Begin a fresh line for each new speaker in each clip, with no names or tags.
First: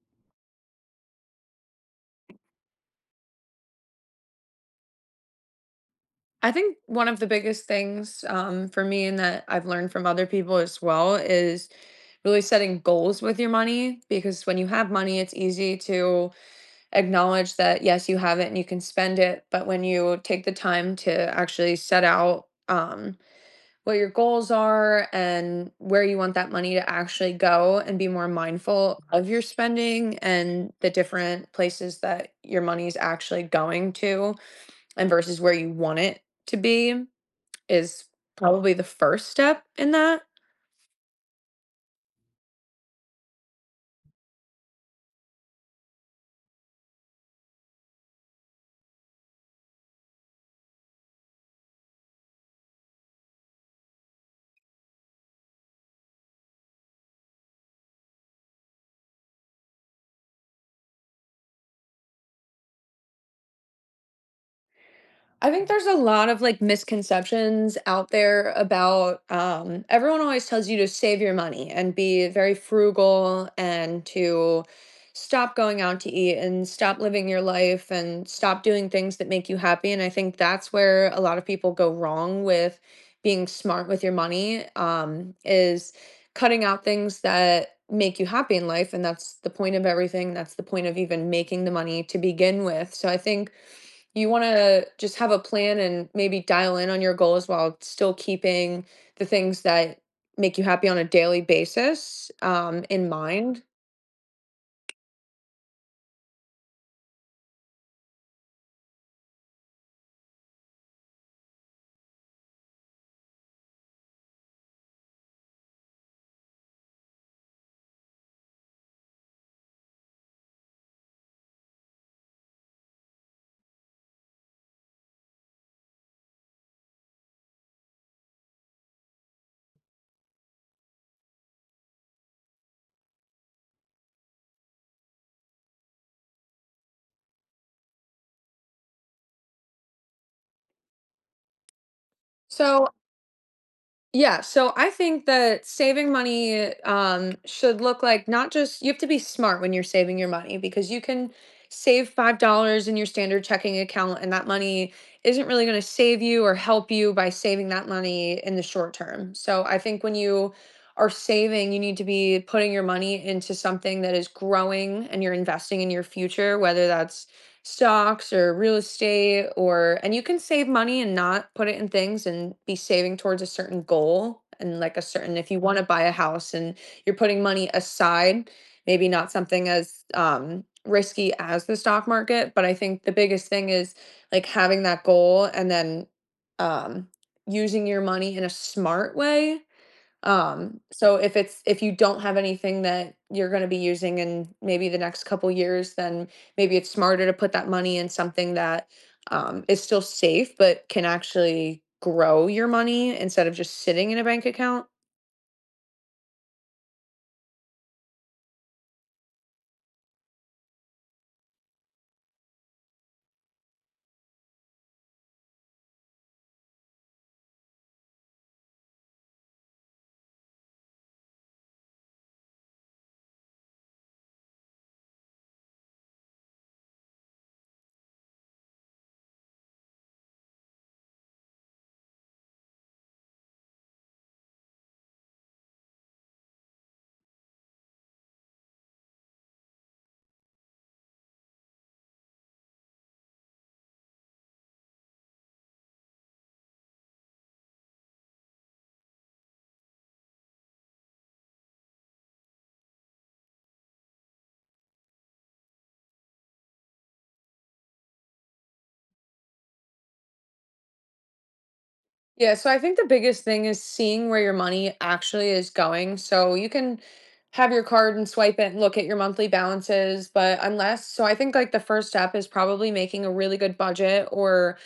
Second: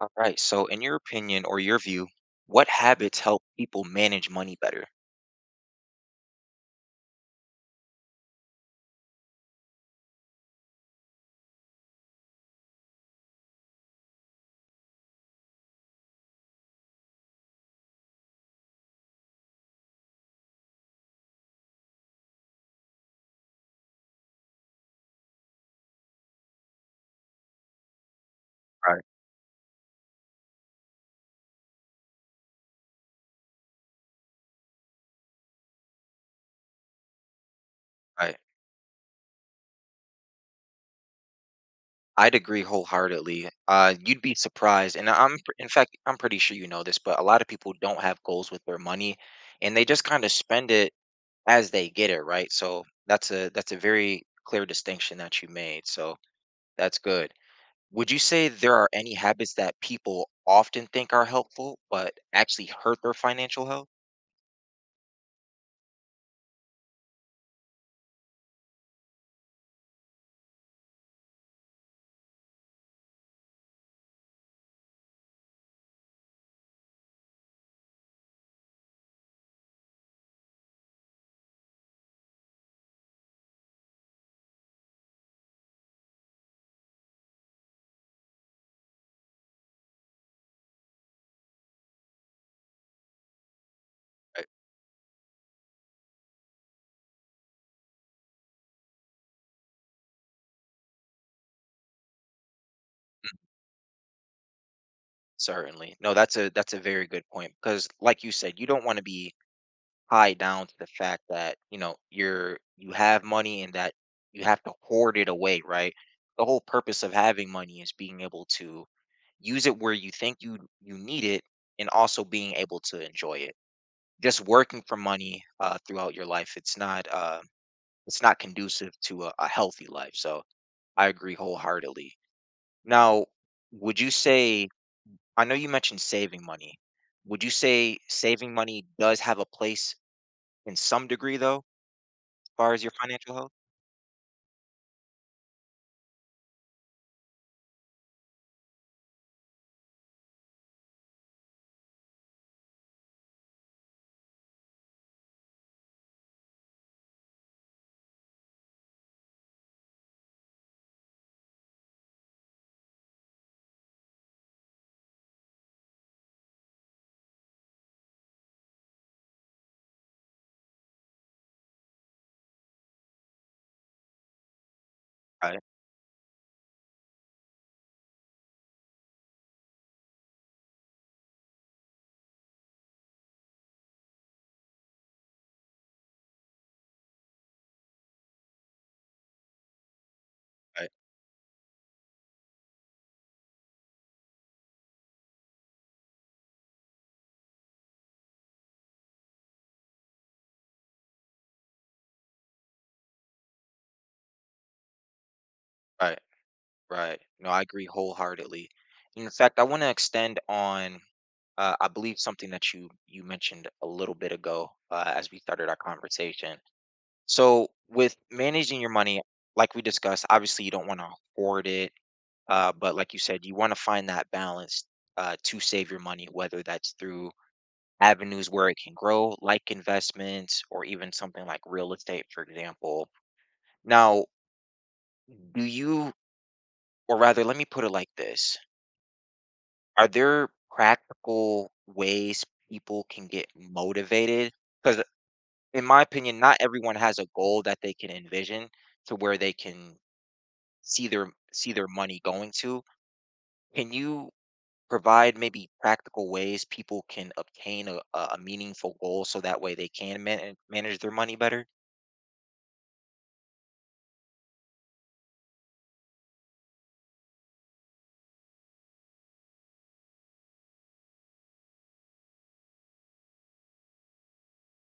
All right. So, in your opinion or your view, what habits help people manage money better?
I think one of the biggest things, for me and that I've learned from other people as well is really setting goals with your money, because when you have money, it's easy to acknowledge that, yes, you have it and you can spend it. But when you take the time to actually set out what your goals are and where you want that money to actually go and be more
Right.
mindful of your spending and the different places that your money is actually going to and versus where you want it to be is
Right.
probably the first step in that.
I'd agree wholeheartedly. You'd be surprised, and in fact, I'm pretty sure you know this, but a lot of people don't have goals with their money, and they just kind of spend it as they get it, right? So that's a very clear distinction that you made. So that's good. Would you say there are any habits that people often think are helpful but actually hurt their financial health?
I think there's a lot of like misconceptions out there about, everyone always tells you to save your money and be very frugal and to stop going out to eat and stop living your life and stop doing things that make you happy. And I think that's where a lot of people go wrong with being smart with your money, is cutting out things that make you happy in life. And that's the point of everything. That's the point of even making the money to begin with. So I think you want
Right.
to just have a plan and maybe dial in on your goals while still keeping the things that make you happy on a daily basis, in mind.
Certainly. No, that's a very good point, because, like you said, you don't want to be high down to the fact that, you know, you have money, and that you have to hoard it away, right? The whole purpose of having money is being able to use it where you think you need it, and also being able to enjoy it. Just working for money throughout your life, it's not conducive to a healthy life. So I agree wholeheartedly. Now, would you say, I know you mentioned saving money. Would you say saving money does have a place, in some degree, though, as far as
So
your financial health?
yeah, so I think that saving money, should look like not just you have to be smart when you're saving your money, because you can save $5 in your standard checking account and that money isn't really going to save you or help you by saving that money in the short term. So I think when you are saving, you need to be putting your money into something that is growing and you're investing in your future, whether that's stocks or real estate. Or and you can save money and not put it in things and be saving towards a certain goal, and like a certain, if you
Right,
want to buy a house and you're putting money aside, maybe not something as risky as the stock market. But I think the biggest thing is like having that goal and then um using your money in a smart way.
right,
So if it's, if you don't have anything that you're going to be using in maybe the next couple years, then maybe it's smarter to put that money in something that, is still safe but can actually grow your money instead of just sitting in a bank account.
right, right. No, I agree wholeheartedly. And in fact, I want to extend on, I believe something that you mentioned a little bit ago as we started our conversation. So, with managing your money, like we discussed, obviously you don't want to hoard it, but, like you said, you want to find that balance to save your money, whether that's through avenues where it can grow, like investments or even something like real estate, for example. Now, do you, or rather, let me put it like this. Are there practical ways people can get motivated? Because, in my opinion, not everyone has a goal that they can envision to where they can see their money going to. Can you provide maybe practical ways people can obtain a meaningful goal so that way they can manage their money better?
Yeah, so I think the biggest thing is seeing where your money actually is going. So you can have your card and swipe it and look at your monthly balances, but unless, so I think like the first step is probably making a really good budget, or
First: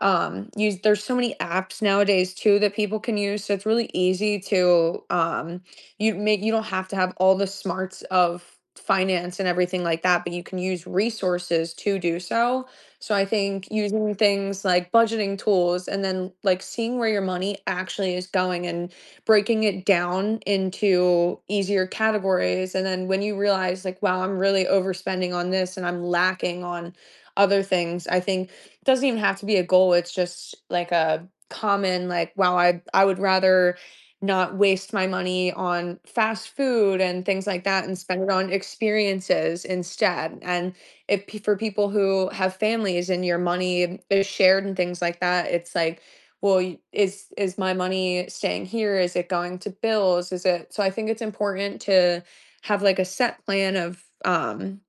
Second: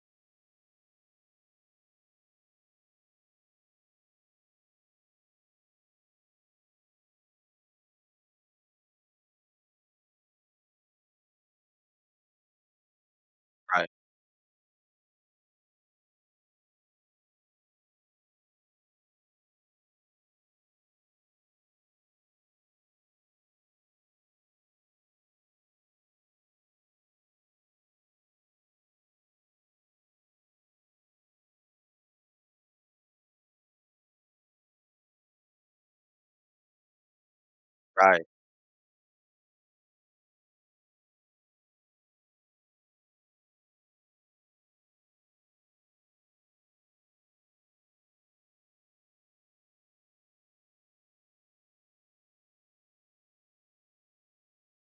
use, there's so many apps nowadays too that people can use, so it's really easy to you make, you don't have to have all the smarts of finance and everything like that, but you can use resources to do so. So I think
Right.
using things like budgeting tools and then like seeing where your money actually is going, and breaking it down into easier categories, and then when you realize like wow, I'm really overspending on this and I'm lacking on other things, I think it doesn't even have to be a goal. It's just like a common like, wow, I would rather not waste my money on fast food and things like that and spend
Right.
it on experiences instead. And if pe- for people who have families and your money is shared and things like that, it's like, well, is my money staying here, is it going to bills, is it? So I think it's important to have like a set plan of,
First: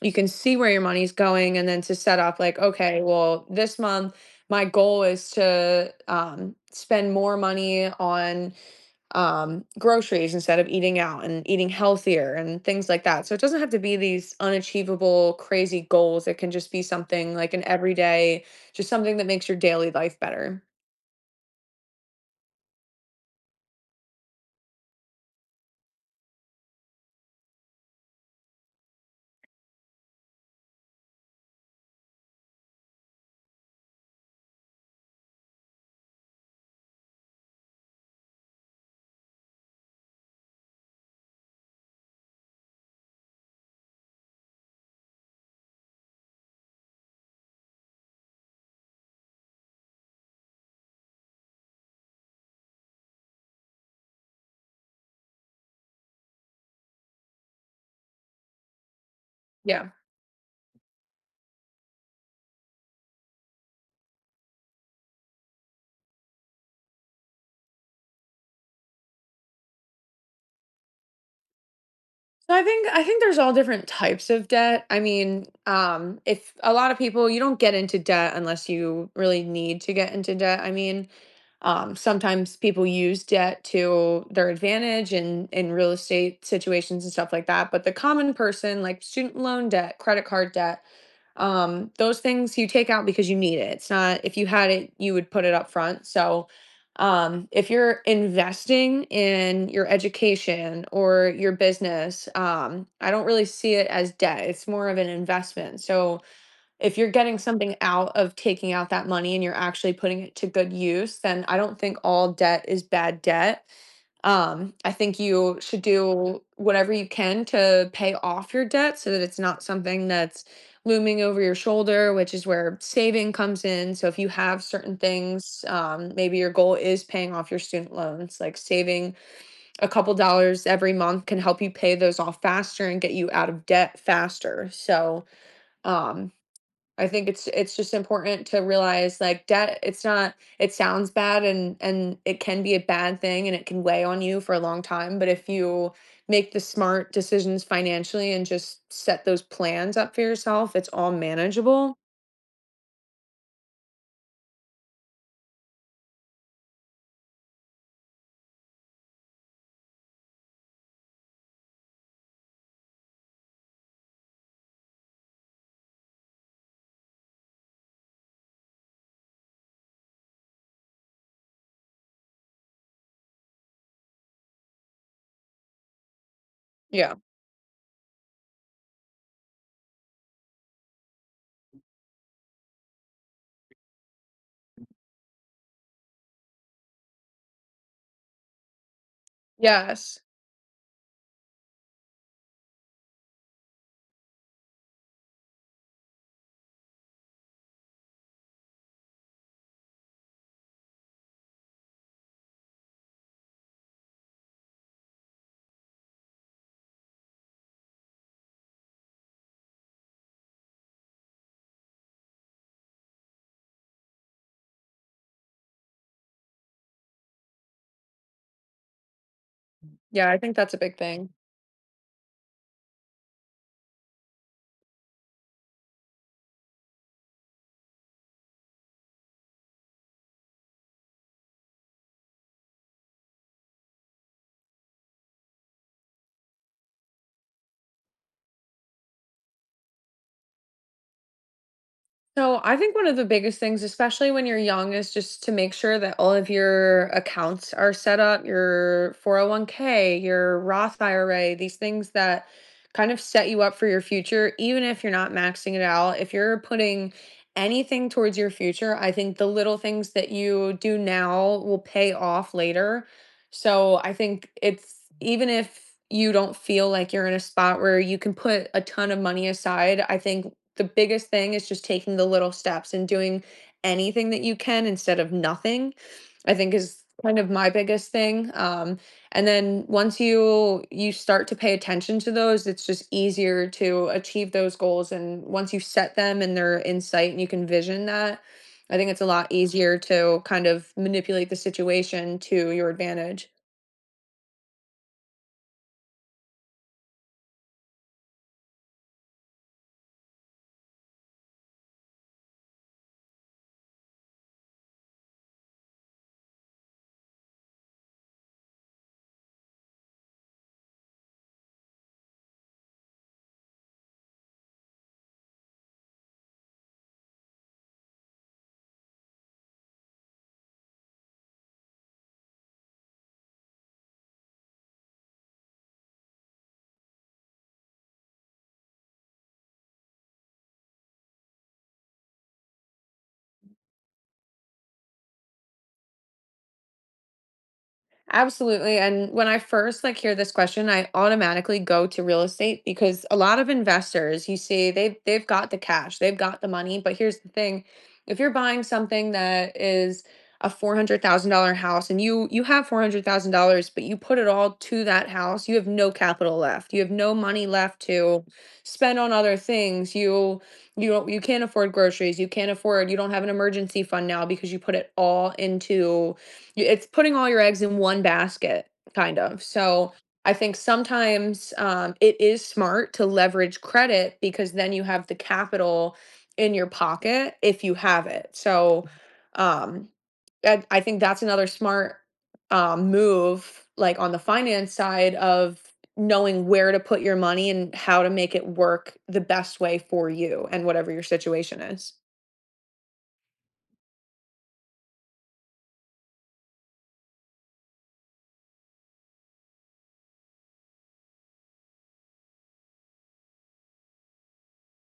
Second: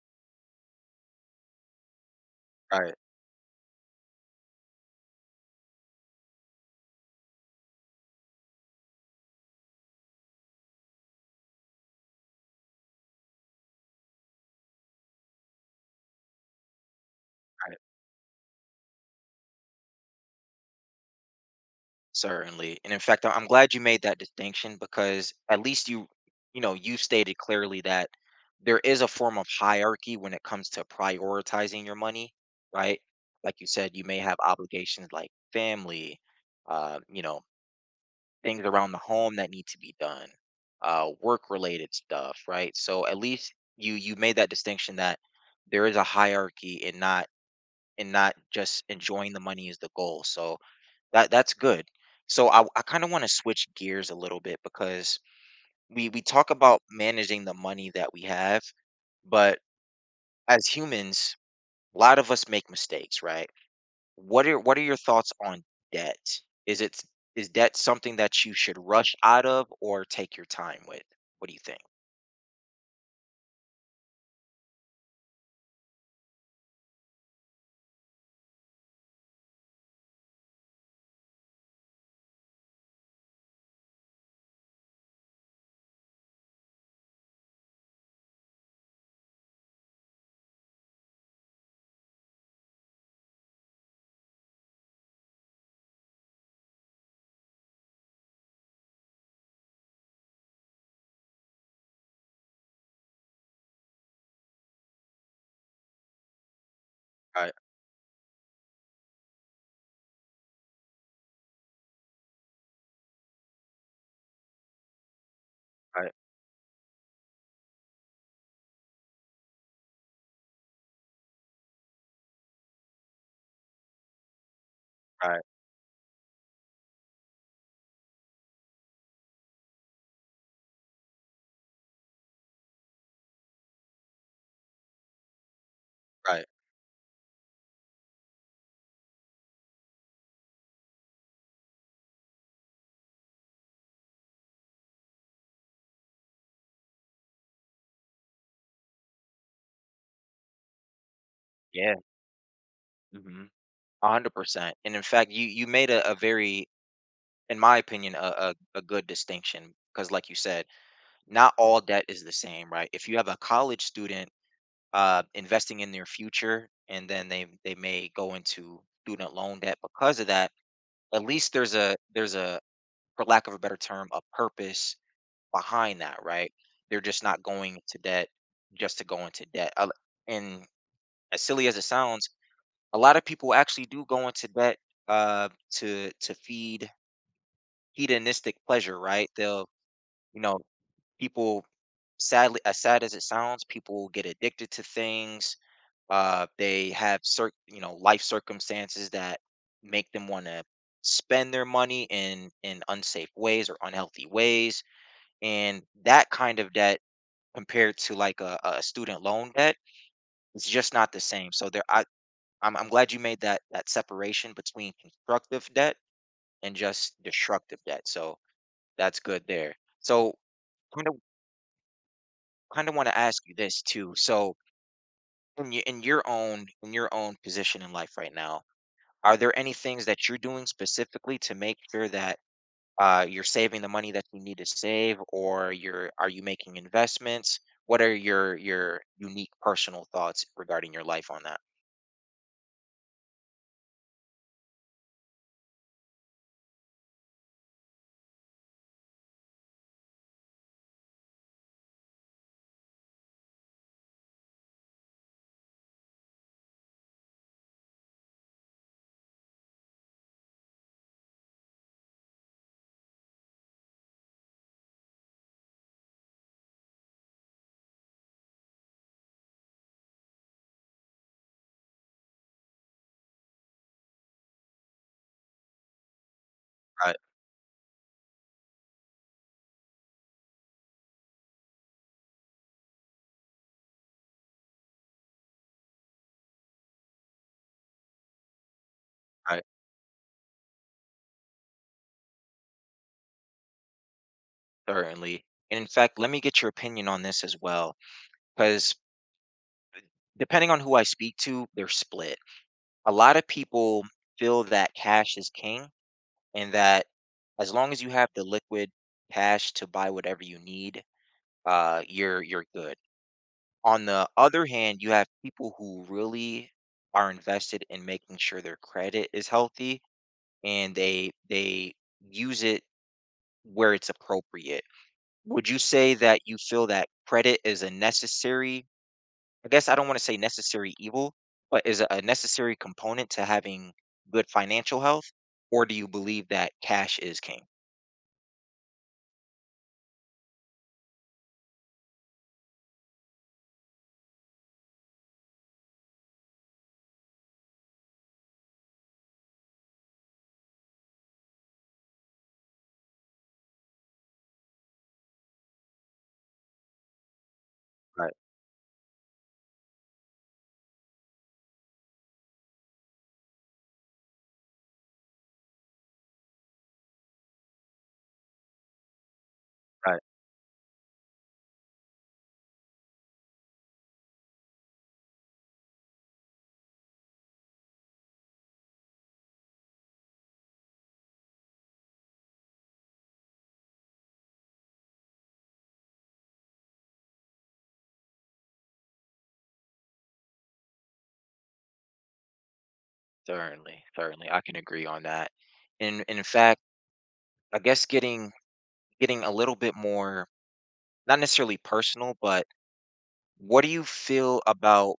you can see where your money's going, and then to set up like,
Right,
okay, well, this month my goal is to, spend more money on, groceries instead of eating out, and eating healthier and things like that. So it doesn't have to be these unachievable crazy goals, it can just be something like an
right,
everyday, just something that makes your daily life better.
certainly, and in fact, I'm glad you made that distinction, because at least you stated clearly that there is a form of hierarchy when it comes to prioritizing your money, right? Like you said, you may have obligations like family, uh, you know, things around the home that need to be done, work-related stuff, right? So at least you made that distinction, that there is a hierarchy, and not just enjoying the money is the goal, so that's good. So I kind of want to switch gears a little bit, because we talk about managing the money that we have, but,
Yeah.
as humans, a lot of us make mistakes, right? What are your thoughts on debt? Is it is debt something that you should rush out of or take your time with? What do you think?
So I think there's all different types of debt. I mean, if a lot of people, you don't get into debt unless you really need to get into debt. I mean, sometimes people use debt to their advantage in real estate situations and stuff like that. But the common person, like student loan debt, credit card debt, those things you take out because you need it, it's not, if you had it you would put it up front. So if you're investing in your education or your business, I don't really see it as debt, it's more of an investment. So if you're getting
Right,
something out of taking out that money and you're actually putting it to good use, then I don't think all debt is bad debt. I think you should
right,
do whatever you can to pay off your debt so that it's not something that's looming over your shoulder, which is where saving comes in. So if you have certain
right,
things, maybe your goal is paying off your student loans, like saving a couple dollars every month can help you pay those off faster and get you out of debt faster. So, um,
right.
I think it's just important to realize, like, debt, it's not, it sounds bad, and it can be a bad thing and it can weigh on you for a long time, but if you make the smart decisions financially and just set those plans up for yourself, it's all
Yeah.
manageable.
Mm-hmm. 100%. And in fact, you made a very, in my opinion, a good distinction, because, like you said, not all debt is the same, right? If you have a college student investing in their future, and then they may go into student loan debt because of that, at least there's a, for lack of a better term, a purpose behind that, right? They're
Yeah.
just not going into debt just to go into debt. And, as silly as it sounds, a lot of people actually do go into debt to feed hedonistic pleasure, right? They'll,
Yes.
you know, people, sadly, as sad as it sounds, people get addicted to things. Uh, they have certain, you know, life circumstances that make them want to spend their money in unsafe ways or unhealthy ways, and that kind of debt compared to like a student loan debt is just not the same. So there, I'm glad you made that separation between constructive debt and just destructive debt, so that's good there.
Yeah,
So
I think that's a big
kind of
thing.
kind of want to ask you this too. So, in your own position in life right now, are there any things that you're doing specifically to make sure that, you're saving the money that you need to save? Or you're are you making investments? What are your unique personal thoughts regarding your life on that
So I think one of the biggest things, especially when you're young, is just to make sure that all of your accounts are set up, your 401k, your Roth IRA, these things that kind of set you up for your future, even if you're not maxing it out. If you're putting anything towards your future, I think the little things that you do now will pay off later. So I think it's, even if you don't feel like you're in a spot where you can put a ton of money aside, I think the biggest thing is just taking the little steps and doing anything that you can instead of nothing, I think, is
i
kind of my biggest thing. And then once you start to pay attention to those, it's just easier to achieve those goals, and once you set them and they're in sight and you can vision that, I think it's a lot
i
easier to kind of manipulate the situation to your advantage.
certainly. And in fact, let me get your opinion on this as well. Because, depending on who I speak to, they're split. A lot of people feel that cash is king, and that, as long as you have the liquid cash to buy whatever you need, you're good. On the other hand, you have people who really are invested in making sure their credit is healthy, and they use it where it's appropriate. Would you say that you feel that credit is a necessary, I guess I don't want to say necessary evil, but is a necessary component to having good financial health? Or do you believe that cash is king?
Absolutely. And when I first like hear this question, I automatically go to real estate, because a lot of investors, you see, they've got the cash, they've got the money. But here's the thing. If you're buying something that is a $400,000 house and you have $400,000, but you put it all to that house, you have no capital left. You have no money left
Right,
to spend on other things. You don't you can't afford groceries, you can't afford, you don't have an emergency fund now because you put it all into, it's putting all your eggs in one basket, kind of. So
right.
I think sometimes, it is smart to leverage credit, because then you have the capital in your pocket if you have it. So, um, I think that's another smart, move, like on the finance side of knowing where to put your money and how to make it work the best way for you and whatever your situation is.
Certainly, certainly. I can agree on that. And, in fact, I guess getting a little bit more, not necessarily personal, but what do you feel about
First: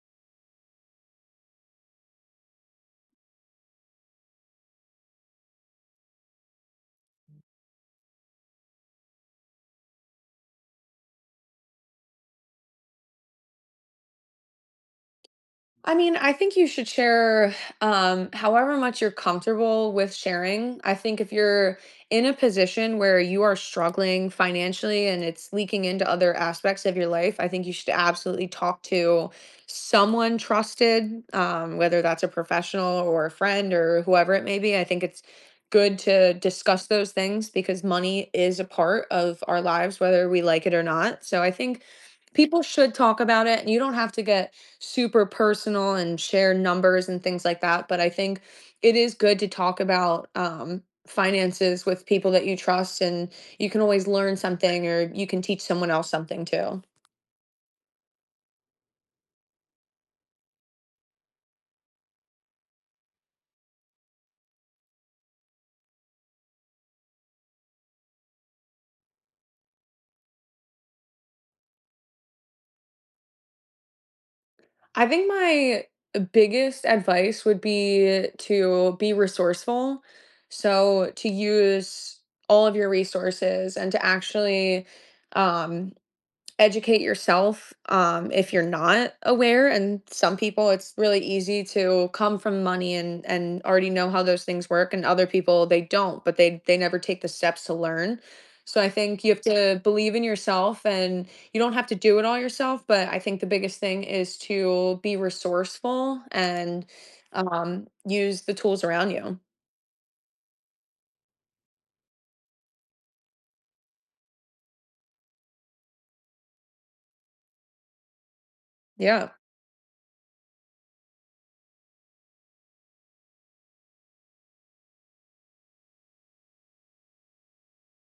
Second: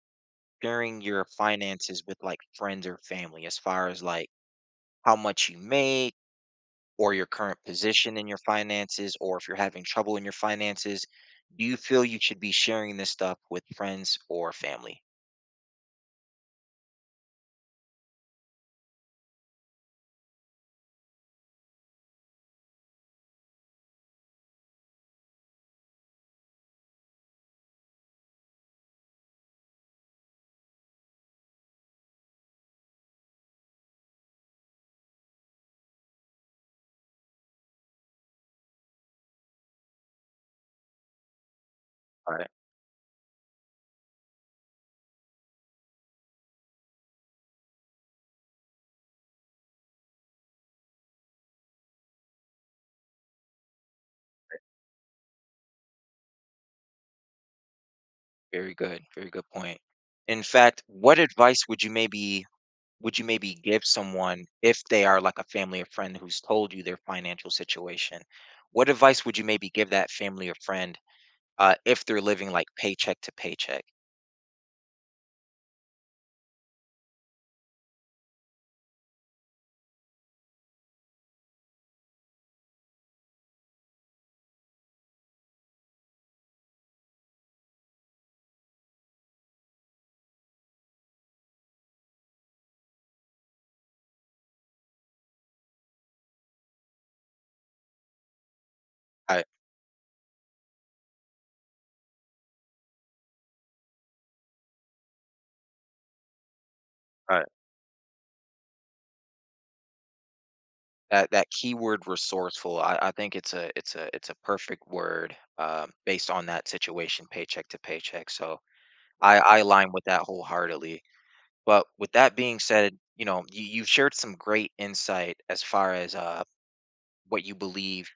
sharing your finances with, like, friends or family, as far as like how much you make, or your current position in your finances, or if you're having trouble in your finances? Do you feel you should be sharing this stuff with friends or family?
I mean, I think you should share, however much you're comfortable with sharing. I think if you're in a position where you are struggling financially and it's leaking into other aspects of your life, I think you should absolutely talk to someone trusted, whether that's a professional or a friend or whoever it may be. I think it's good to discuss those things, because money is a part of our lives, whether we like it or not. So I think
All right.
people should talk about it, and you don't have to get super personal and share numbers and things like that. But I think it is good to talk about, finances with people that you trust, and you can always learn something, or you can teach someone else something too.
Very good. Very good point. In fact, what advice would you maybe, would you maybe give someone, if they are, like, a family or friend who's told you their financial situation, what advice would you maybe give that family or friend, if they're living, like, paycheck to paycheck?
I think my biggest advice would be to be resourceful. So, to use all of your resources and to actually um educate yourself, if you're not aware. And some people, it's really easy to come from money and already know how those things work, and other people they don't, but they never take the steps to learn. So I think you have
I,
to believe in yourself, and you don't have to do it all yourself. But I think the biggest thing is to be resourceful and,
I,
use the tools around you.
that keyword resourceful, I think it's a perfect word, based on that situation, paycheck to paycheck. So
Yeah,
I align with that wholeheartedly. But, with that being said, you know, you, you've shared some great insight, as far as what you believe,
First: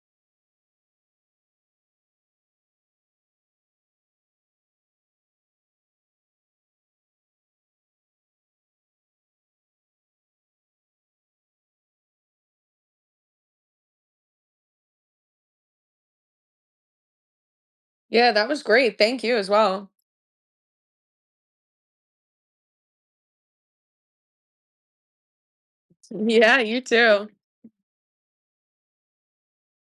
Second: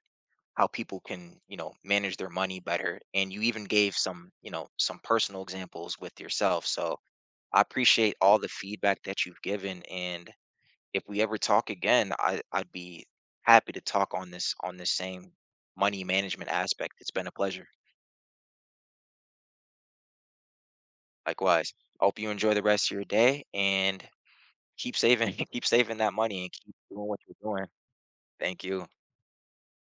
how people can, you know, manage their money better, and you even gave some personal examples with yourself. So I appreciate all the feedback that you've given, and if we ever talk again, I'd be happy to talk on this same money management aspect. It's been a pleasure.
yeah, that was great. Thank you as well.
Likewise, I hope you enjoy the rest of your day, and keep saving keep saving that money and
Yeah,
keep
you
doing what
too.
you're doing. Thank you.